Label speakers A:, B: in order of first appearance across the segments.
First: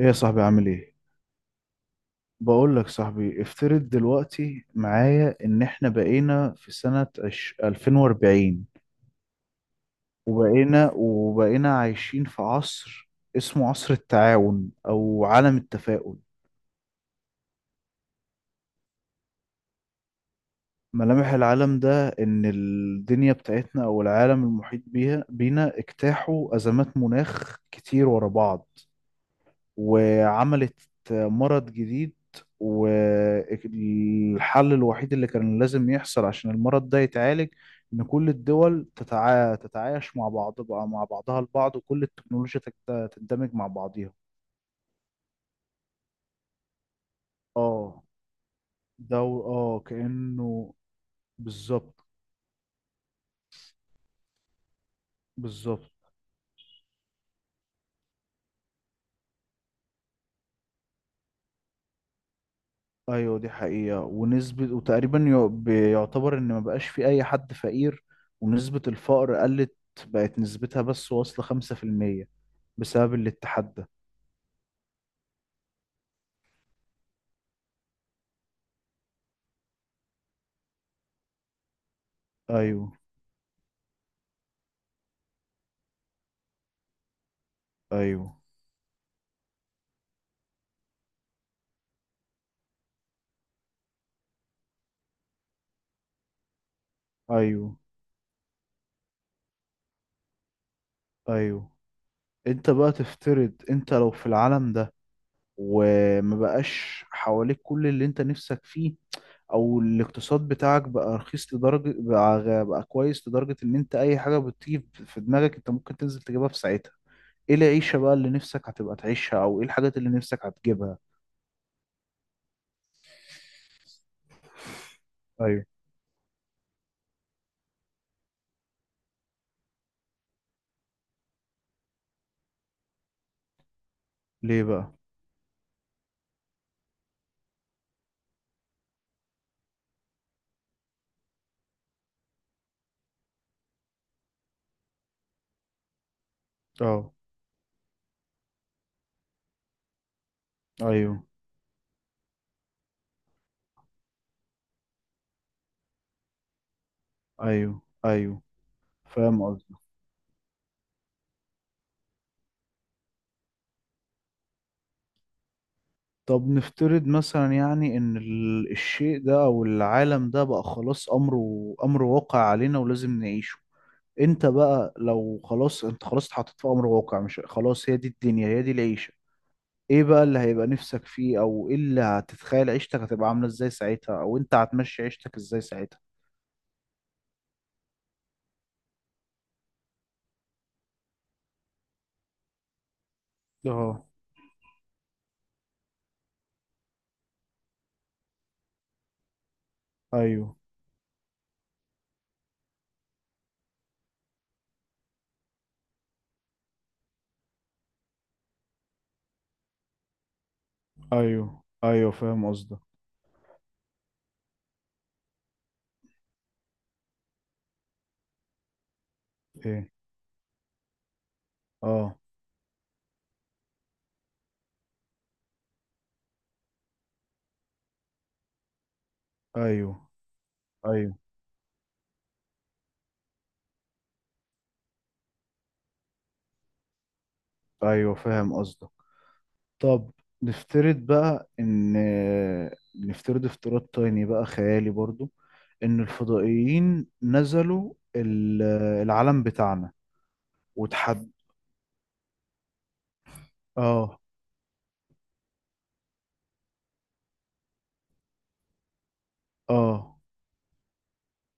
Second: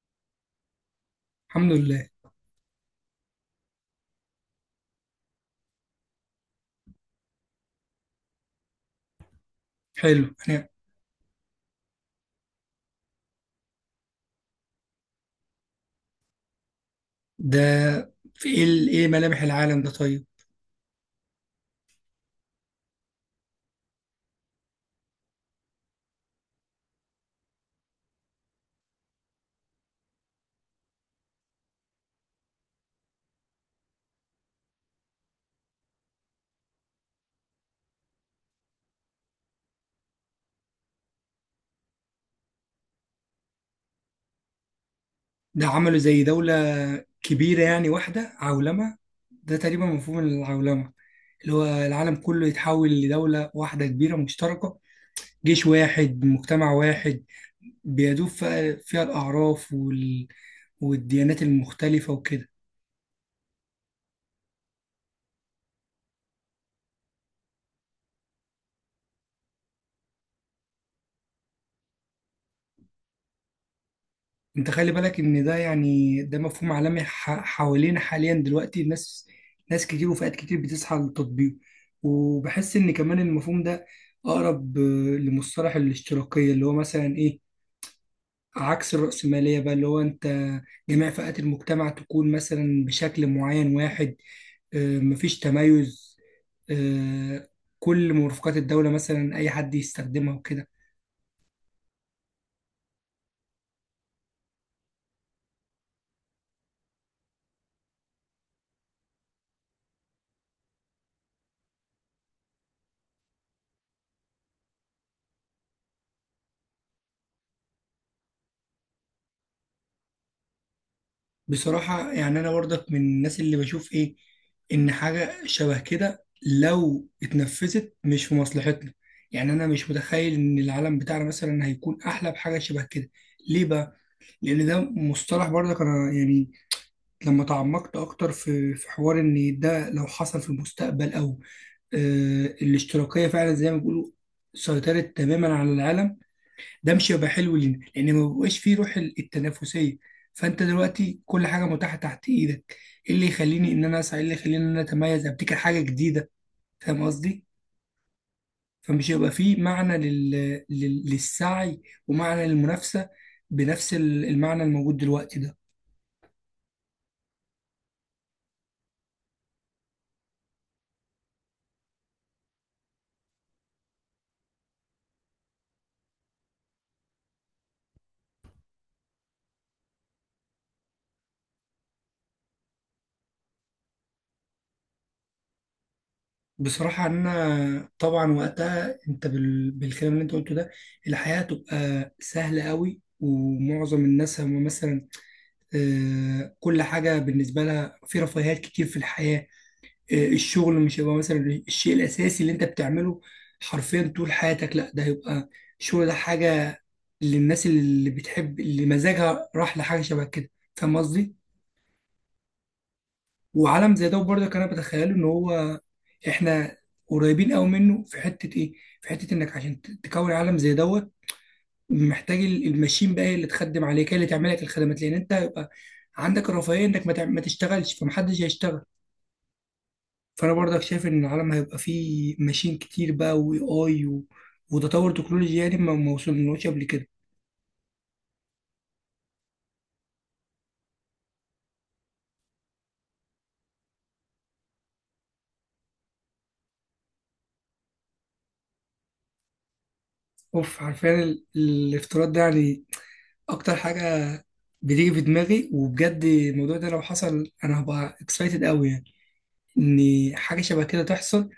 A: ايه يا صاحبي عامل ايه؟
B: الحمد لله.
A: بقول لك صاحبي، افترض دلوقتي معايا ان احنا بقينا في سنة 2040،
B: حلو. انا
A: وبقينا عايشين في عصر اسمه عصر التعاون او عالم التفاؤل.
B: ده في ايه، ايه ملامح العالم ده؟ طيب،
A: ملامح العالم ده ان الدنيا بتاعتنا او العالم المحيط بيها بينا اجتاحوا ازمات مناخ كتير ورا بعض، وعملت مرض جديد، والحل الوحيد اللي كان لازم يحصل عشان المرض ده يتعالج إن كل الدول تتعايش مع بعض، بقى مع بعضها البعض، وكل التكنولوجيا تندمج مع بعضيها.
B: ده عملوا زي دولة كبيرة، يعني
A: اه،
B: واحدة، عولمة.
A: ده
B: ده تقريبا مفهوم
A: كأنه.
B: العولمة، اللي هو
A: بالظبط.
B: العالم كله يتحول لدولة واحدة كبيرة مشتركة، جيش
A: بالظبط.
B: واحد، مجتمع واحد، بيدوب فيها الأعراف والديانات المختلفة وكده.
A: ايوه دي حقيقة ونسبة، وتقريبا بيعتبر ان ما بقاش في اي حد فقير، ونسبة الفقر قلت، بقت نسبتها بس واصلة 5% بسبب الاتحاد ده.
B: انت خلي بالك ان ده، يعني ده مفهوم عالمي حوالينا حاليا دلوقتي. ناس كتير وفئات كتير بتسعى للتطبيق، وبحس ان
A: ايوه،
B: كمان المفهوم ده اقرب لمصطلح الاشتراكية، اللي هو مثلا ايه،
A: ايوه،
B: عكس الرأسمالية بقى. اللي هو انت جميع فئات المجتمع تكون مثلا بشكل معين واحد، مفيش تميز. آه،
A: ايوه،
B: كل مرافقات الدولة مثلا اي حد يستخدمها وكده.
A: ايوه. انت بقى تفترض انت لو في العالم ده وما بقاش حواليك كل اللي انت نفسك فيه، او الاقتصاد بتاعك بقى رخيص لدرجة، بقى كويس لدرجة ان انت اي حاجة بتيجي في دماغك انت ممكن تنزل تجيبها في ساعتها، ايه العيشة بقى اللي نفسك هتبقى تعيشها؟ او ايه الحاجات اللي نفسك هتجيبها؟
B: بصراحة يعني أنا برضك من الناس اللي بشوف إيه، إن حاجة
A: ايوه.
B: شبه كده لو اتنفذت مش في مصلحتنا. يعني أنا مش متخيل إن العالم بتاعنا مثلا هيكون أحلى بحاجة شبه كده. ليه بقى؟
A: ليه
B: لأن ده
A: بقى؟
B: مصطلح، برضك أنا يعني لما تعمقت أكتر في حوار، إن ده لو حصل في المستقبل أو الاشتراكية فعلا زي ما بيقولوا سيطرت تماما على العالم، ده مش
A: اه،
B: هيبقى حلو لينا لان ما بيبقاش فيه روح التنافسيه. فانت دلوقتي
A: ايوه،
B: كل حاجه متاحه تحت ايدك، ايه اللي يخليني ان انا اسعى، ايه اللي يخليني ان انا اتميز، ابتكر حاجه جديده؟ فاهم قصدي؟
A: ايوه، ايوه،
B: فمش هيبقى
A: فاهم
B: فيه
A: قصدي.
B: معنى للسعي، ومعنى للمنافسه بنفس المعنى الموجود دلوقتي ده.
A: طب نفترض مثلا، يعني، ان الشيء ده او العالم ده بقى خلاص امره امر واقع علينا ولازم نعيشه، انت بقى لو خلاص، انت خلاص اتحطيت في امر واقع، مش خلاص هي دي الدنيا هي دي العيشة، ايه بقى اللي هيبقى نفسك فيه؟ او ايه اللي هتتخيل عيشتك هتبقى عاملة ازاي ساعتها؟ او انت هتمشي عيشتك ازاي ساعتها؟
B: بصراحة أنا طبعا وقتها أنت بالكلام اللي أنت قلته ده، الحياة هتبقى سهلة قوي، ومعظم
A: اه،
B: الناس هم مثلا كل حاجة بالنسبة لها في رفاهيات كتير في الحياة.
A: ايوه،
B: الشغل مش هيبقى مثلا الشيء الأساسي اللي أنت بتعمله حرفيا طول حياتك، لا، ده هيبقى الشغل ده حاجة للناس اللي بتحب، اللي مزاجها راح لحاجة شبه كده. فاهم قصدي؟
A: ايوه، ايوه، فاهم قصدك.
B: وعالم زي ده برضك أنا بتخيله إن هو، إحنا قريبين أوي منه في حتة إيه؟ في حتة إنك عشان ت-
A: ايه؟
B: تكون عالم زي دوت،
A: اه،
B: محتاج الماشين بقى هي اللي تخدم عليك، هي اللي تعمل لك الخدمات، لأن أنت هيبقى عندك الرفاهية إنك ما تشتغلش، فمحدش هيشتغل.
A: ايوه،
B: فانا برضك شايف
A: ايوه،
B: ان العالم هيبقى فيه ماشين كتير بقى، اي و... وتطور تكنولوجي يعني ما وصلناش قبل كده.
A: ايوه، فاهم قصدك. طب نفترض بقى ان، نفترض افتراض تاني بقى خيالي برضو، ان الفضائيين نزلوا العالم بتاعنا
B: اوف، عارفين
A: وتحد.
B: الافتراض ده يعني اكتر حاجه
A: اه.
B: بتيجي في دماغي، وبجد الموضوع ده لو حصل انا هبقى اكسايتد قوي، يعني
A: اه،
B: ان حاجه شبه كده تحصل.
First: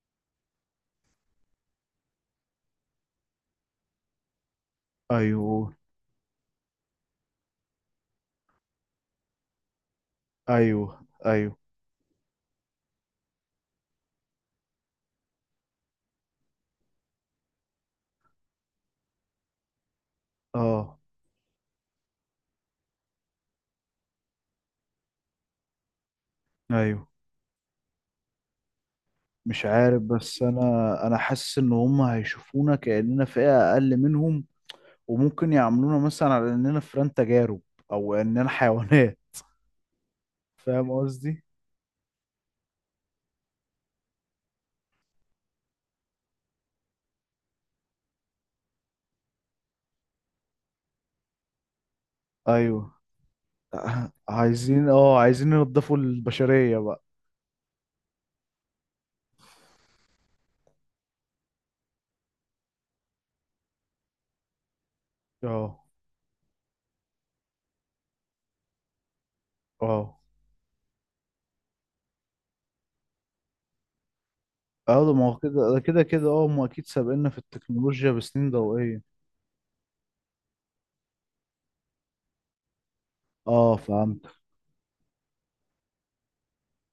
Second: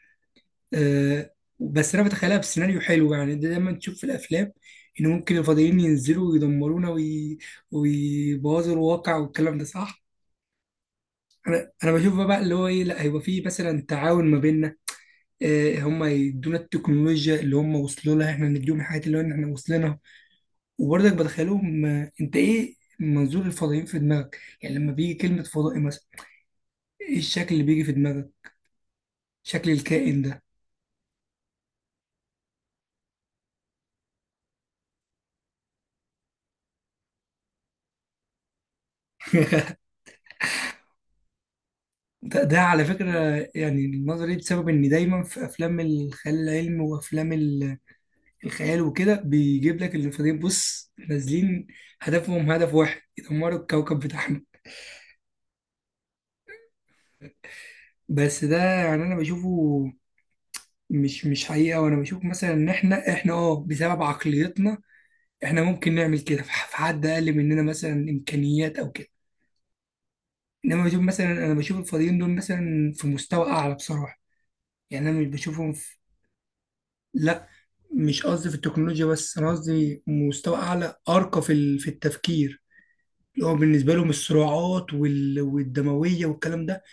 B: أه، بس انا بتخيلها بسيناريو حلو يعني. ده دايما تشوف في الافلام ان ممكن
A: ايوه،
B: الفضائيين ينزلوا ويدمرونا ويبوظوا الواقع والكلام ده صح.
A: ايوه، ايوه.
B: انا بشوف بقى اللي هو ايه، لا، هيبقى فيه مثلا تعاون ما بيننا، آه، هم يدونا التكنولوجيا اللي هم وصلوا لها، احنا نديهم الحاجات اللي هو إن احنا وصلنا.
A: اه.
B: وبرضك بدخلهم انت ايه منظور الفضائيين في دماغك يعني، لما بيجي كلمة فضائي مثلا،
A: ايوه.
B: ايه الشكل اللي بيجي في دماغك؟
A: مش
B: شكل
A: عارف،
B: الكائن ده؟
A: بس انا، انا حاسس ان هم هيشوفونا كأننا فئة اقل منهم، وممكن يعاملونا مثلا على اننا فئران تجارب او اننا حيوانات، فاهم قصدي.
B: ده على فكرة، يعني النظرية دي بسبب ان دايما في افلام الخيال العلمي وافلام الخيال وكده، بيجيب لك الفضائيين بص نازلين، هدفهم هدف
A: ايوه،
B: واحد، يدمروا الكوكب بتاعهم.
A: عايزين، اه، عايزين ينضفوا البشرية بقى.
B: بس ده يعني انا بشوفه مش حقيقه، وانا بشوف مثلا ان احنا اه، بسبب عقليتنا، احنا
A: اه.
B: ممكن نعمل كده في حد اقل مننا مثلا امكانيات او كده.
A: اه.
B: انما بشوف مثلا، انا بشوف الفاضيين دول مثلا في مستوى اعلى بصراحه.
A: اه،
B: يعني
A: ده
B: انا
A: ما
B: مش
A: هو كده،
B: بشوفهم
A: ده
B: في.
A: كده كده، اه، هم اكيد سابقنا في
B: لا،
A: التكنولوجيا
B: مش قصدي
A: بسنين
B: في التكنولوجيا
A: ضوئية.
B: بس، انا قصدي مستوى اعلى ارقى في التفكير، اللي هو
A: اه،
B: بالنسبه لهم
A: فهمت.
B: الصراعات والدمويه والكلام ده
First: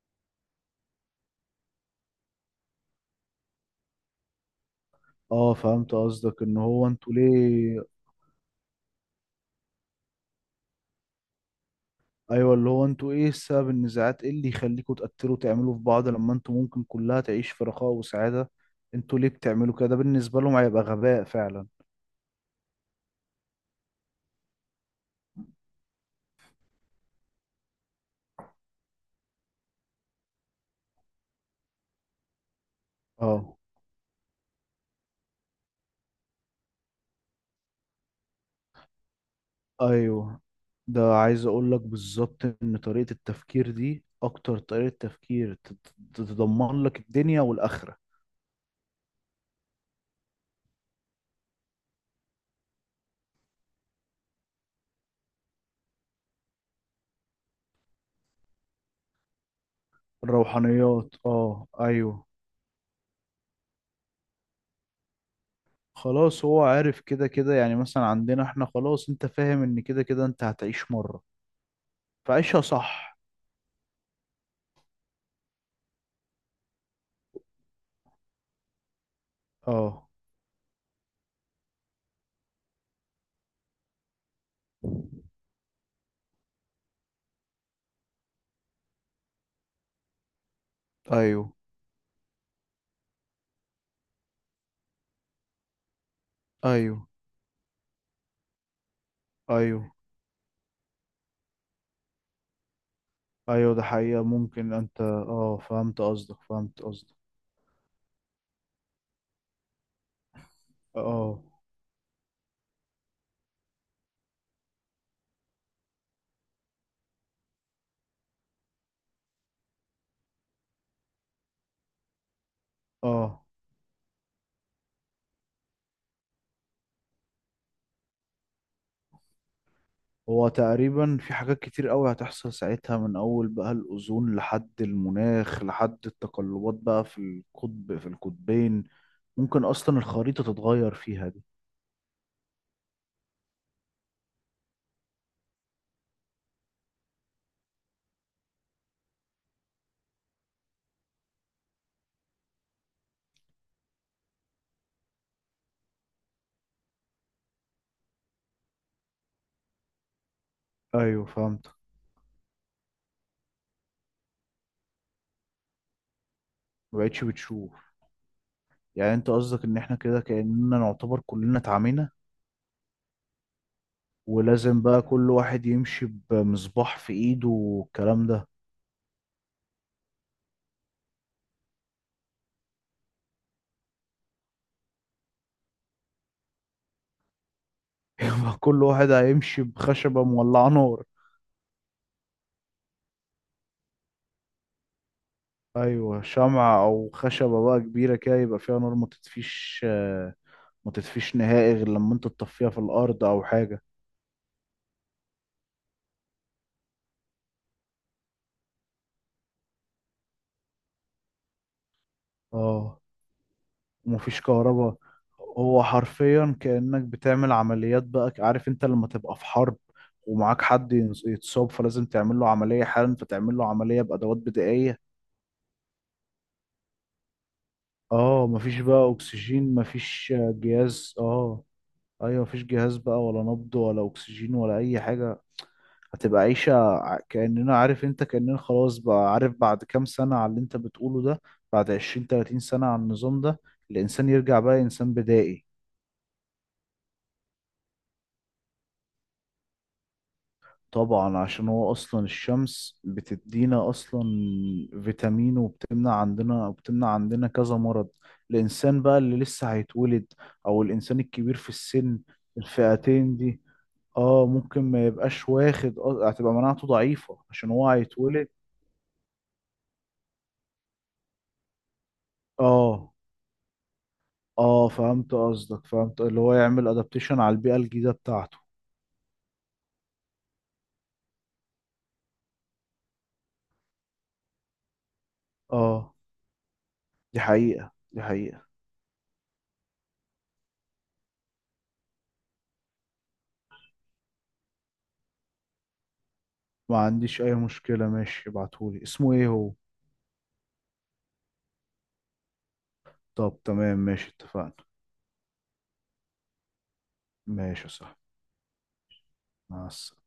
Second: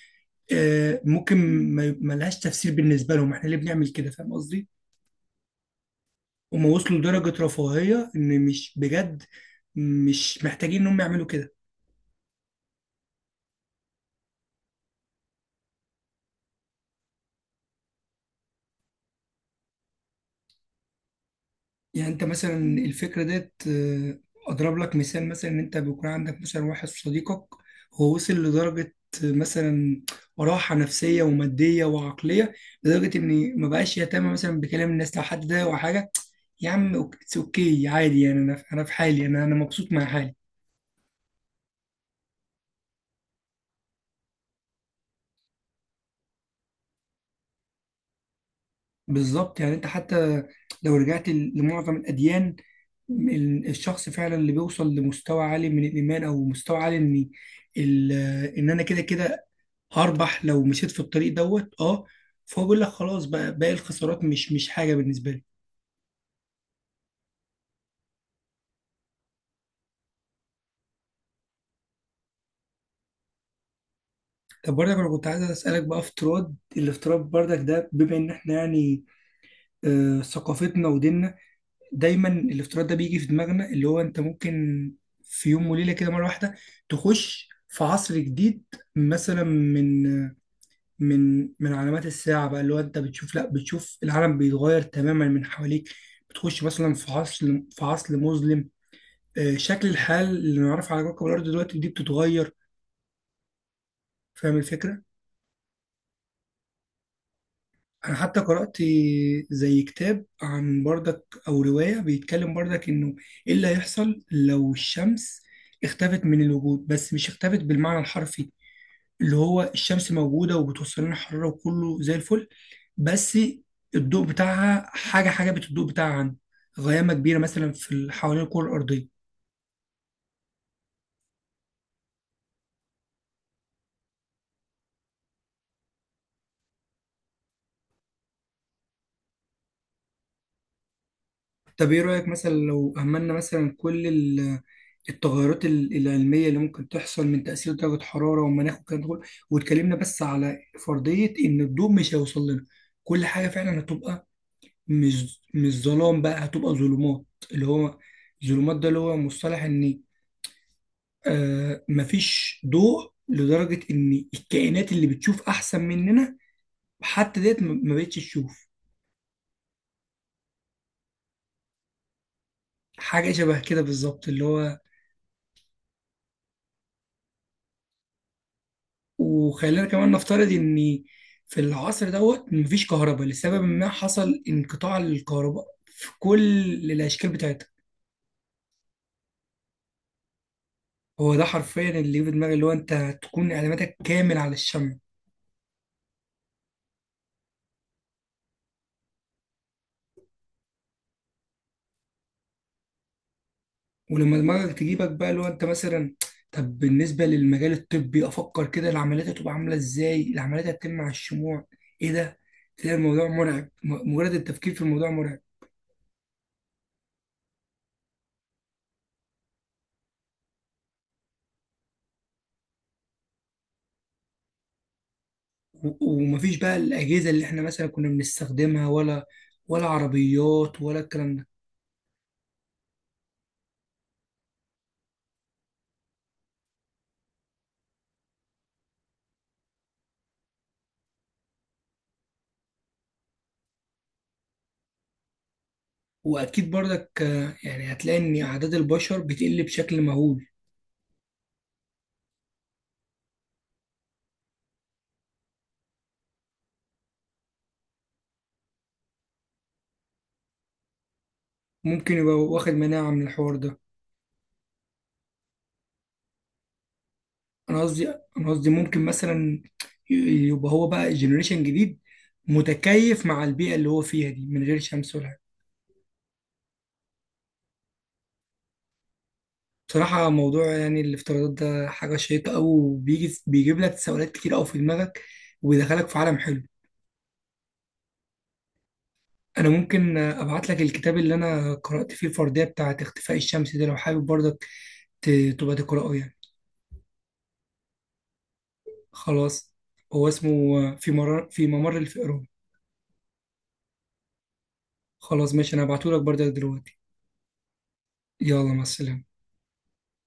B: ممكن ما لهاش تفسير. بالنسبه لهم احنا ليه بنعمل كده؟ فاهم قصدي؟
A: اه، فهمت قصدك ان
B: هم
A: هو
B: وصلوا
A: انتوا
B: لدرجة
A: ليه.
B: رفاهية إن مش بجد مش محتاجين إن هم يعملوا كده.
A: ايوه، اللي هو انتوا ايه سبب النزاعات؟ ايه اللي يخليكوا تقتلوا، تعملوا في بعض، لما انتوا ممكن كلها تعيش في رخاء وسعادة؟ انتوا ليه بتعملوا كده؟ ده بالنسبة لهم هيبقى غباء فعلا.
B: يعني أنت مثلا الفكرة ديت، آه، أضرب لك مثال مثلا، إن أنت بيكون عندك مثلا واحد صديقك هو وصل لدرجة، آه، مثلا راحة نفسية ومادية وعقلية، لدرجة
A: اه،
B: إن ما بقاش يهتم مثلا بكلام الناس لو حد ده أو حاجة، يا عم اتس أوكي عادي، يعني أنا أنا في حالي، أنا أنا مبسوط مع حالي.
A: ايوه. ده عايز اقول لك بالظبط، ان طريقة التفكير دي اكتر طريقة تفكير تضمن لك الدنيا والاخرة.
B: بالظبط، يعني انت حتى لو رجعت لمعظم الاديان، الشخص فعلا اللي بيوصل لمستوى عالي من الايمان، او مستوى عالي ان، ال- ان انا كده كده هربح لو مشيت في
A: الروحانيات،
B: الطريق
A: اه،
B: دوت. اه،
A: ايوه.
B: فهو بيقول لك خلاص بقى باقي الخسارات مش حاجه بالنسبه لي.
A: خلاص هو عارف كده كده، يعني مثلا عندنا احنا خلاص، انت فاهم ان كده كده انت هتعيش مرة، فعيشها صح.
B: طب برضك انا كنت عايز اسالك بقى، افتراض الافتراض برضك ده، بما ان احنا يعني
A: اه،
B: آه ثقافتنا وديننا، دايما الافتراض ده بيجي في دماغنا، اللي هو انت ممكن في يوم وليله كده مره واحده تخش في عصر جديد، مثلا من من
A: ايوه،
B: من علامات الساعه بقى. اللي هو انت بتشوف، لا، بتشوف العالم بيتغير تماما من حواليك، بتخش مثلا
A: ايوه،
B: في عصر، في عصر مظلم. شكل
A: ايوه،
B: الحال اللي نعرفه على كوكب الارض دلوقتي دي بتتغير.
A: ايوه. ده حقيقة
B: فاهم
A: ممكن،
B: الفكره؟
A: انت، اه، فهمت قصدك، فهمت قصدك.
B: انا حتى قرأت زي كتاب عن بردك،
A: اه.
B: او رواية بيتكلم بردك انه ايه اللي هيحصل لو الشمس اختفت من الوجود، بس مش اختفت بالمعنى الحرفي، اللي هو الشمس موجودة وبتوصل لنا حرارة وكله زي الفل، بس
A: اه.
B: الضوء بتاعها حاجة بالضوء بتاعها عن غيامة كبيرة مثلا حوالين الكرة الأرضية.
A: هو تقريبا في حاجات كتير قوي هتحصل ساعتها، من اول بقى الاوزون لحد المناخ لحد التقلبات بقى في القطب، في القطبين، ممكن اصلا الخريطة تتغير فيها دي.
B: طب ايه رأيك مثلا لو أهملنا مثلا كل التغيرات العلمية اللي ممكن تحصل من تأثير درجة حرارة والمناخ والكلام ده كله، واتكلمنا بس على فرضية إن الضوء مش هيوصل لنا، كل حاجة فعلا هتبقى مش ظلام بقى، هتبقى ظلمات. اللي هو ظلمات ده اللي هو مصطلح إن
A: ايوه فهمتك.
B: آه مفيش ضوء لدرجة إن الكائنات اللي بتشوف أحسن مننا
A: ما بقتش
B: حتى ديت ما
A: بتشوف.
B: ما بقتش تشوف.
A: يعني انت قصدك ان احنا كده كأننا نعتبر كلنا اتعمينا،
B: حاجة شبه كده بالظبط. اللي هو
A: ولازم بقى كل واحد يمشي بمصباح في ايده والكلام ده.
B: وخلينا كمان نفترض ان في العصر دوت مفيش كهرباء، لسبب ما حصل انقطاع الكهرباء في كل الاشكال بتاعتها.
A: يبقى كل واحد هيمشي بخشبة مولعة نار.
B: هو ده حرفيا اللي في دماغي، اللي هو انت تكون اعتمادك كامل على الشمع.
A: ايوه، شمعة او خشبة بقى كبيرة كده يبقى فيها نار ما تطفيش، ما تطفيش نهائي غير لما انت تطفيها في الارض او حاجه.
B: ولما دماغك تجيبك بقى اللي هو انت مثلا، طب بالنسبه للمجال الطبي، افكر كده العمليات هتبقى عامله ازاي، العمليات هتتم على الشموع؟ ايه ده! تلاقي
A: اه.
B: الموضوع مرعب، مجرد
A: ومفيش
B: التفكير في
A: كهرباء.
B: الموضوع مرعب.
A: هو حرفيا كأنك بتعمل عمليات، بقى عارف انت لما تبقى في حرب، ومعاك حد يتصاب، فلازم تعمل له عملية حالا، فتعمل له عملية بأدوات بدائية.
B: ومفيش بقى الاجهزه اللي احنا مثلا كنا
A: اه، مفيش
B: بنستخدمها،
A: بقى
B: ولا
A: اكسجين،
B: ولا
A: مفيش
B: عربيات ولا
A: جهاز،
B: الكلام ده.
A: اه. ايوه، مفيش جهاز بقى، ولا نبض ولا اكسجين ولا اي حاجة. هتبقى كأننا، عارف انت، كأننا خلاص بقى، عارف بعد كام سنة على اللي انت بتقوله ده، بعد 20 30 سنة على النظام ده، الإنسان يرجع بقى إنسان بدائي.
B: واكيد برضك يعني هتلاقي ان اعداد البشر بتقل بشكل مهول.
A: طبعا، عشان هو أصلا الشمس بتدينا أصلا فيتامين، وبتمنع عندنا كذا مرض. الإنسان بقى اللي لسه هيتولد، أو الإنسان الكبير في
B: ممكن
A: السن،
B: يبقى واخد مناعة من
A: الفئتين
B: الحوار
A: دي،
B: ده.
A: اه ممكن ما يبقاش واخد، هتبقى مناعته ضعيفة عشان
B: انا
A: هو
B: قصدي،
A: هيتولد.
B: انا قصدي ممكن مثلا ي- يبقى هو بقى جنريشن جديد
A: اه.
B: متكيف مع البيئة اللي هو فيها دي من غير
A: اه،
B: شمس ولا
A: فهمت
B: حاجة.
A: قصدك، فهمت اللي هو يعمل ادابتيشن على البيئة الجديدة بتاعته.
B: بصراحة موضوع يعني الافتراضات ده حاجة شيقة أوي، وبيجي بيجيب لك تساؤلات كتير أوي في دماغك، وبيدخلك
A: اه،
B: في عالم حلو.
A: دي حقيقة دي حقيقة.
B: أنا ممكن أبعت لك الكتاب اللي أنا قرأت فيه الفردية بتاعة اختفاء الشمس ده لو حابب برضك تبقى تقرأه يعني.
A: ما عنديش اي مشكلة، ماشي، ابعتهولي، اسمه ايه هو؟
B: خلاص، هو اسمه في ممر الفئران.
A: طب تمام، ماشي، اتفقنا.
B: خلاص ماشي، انا هبعتهولك برضه دلوقتي.
A: ماشي يا صاحبي،
B: يلا مع السلامة.
A: مع السلامة.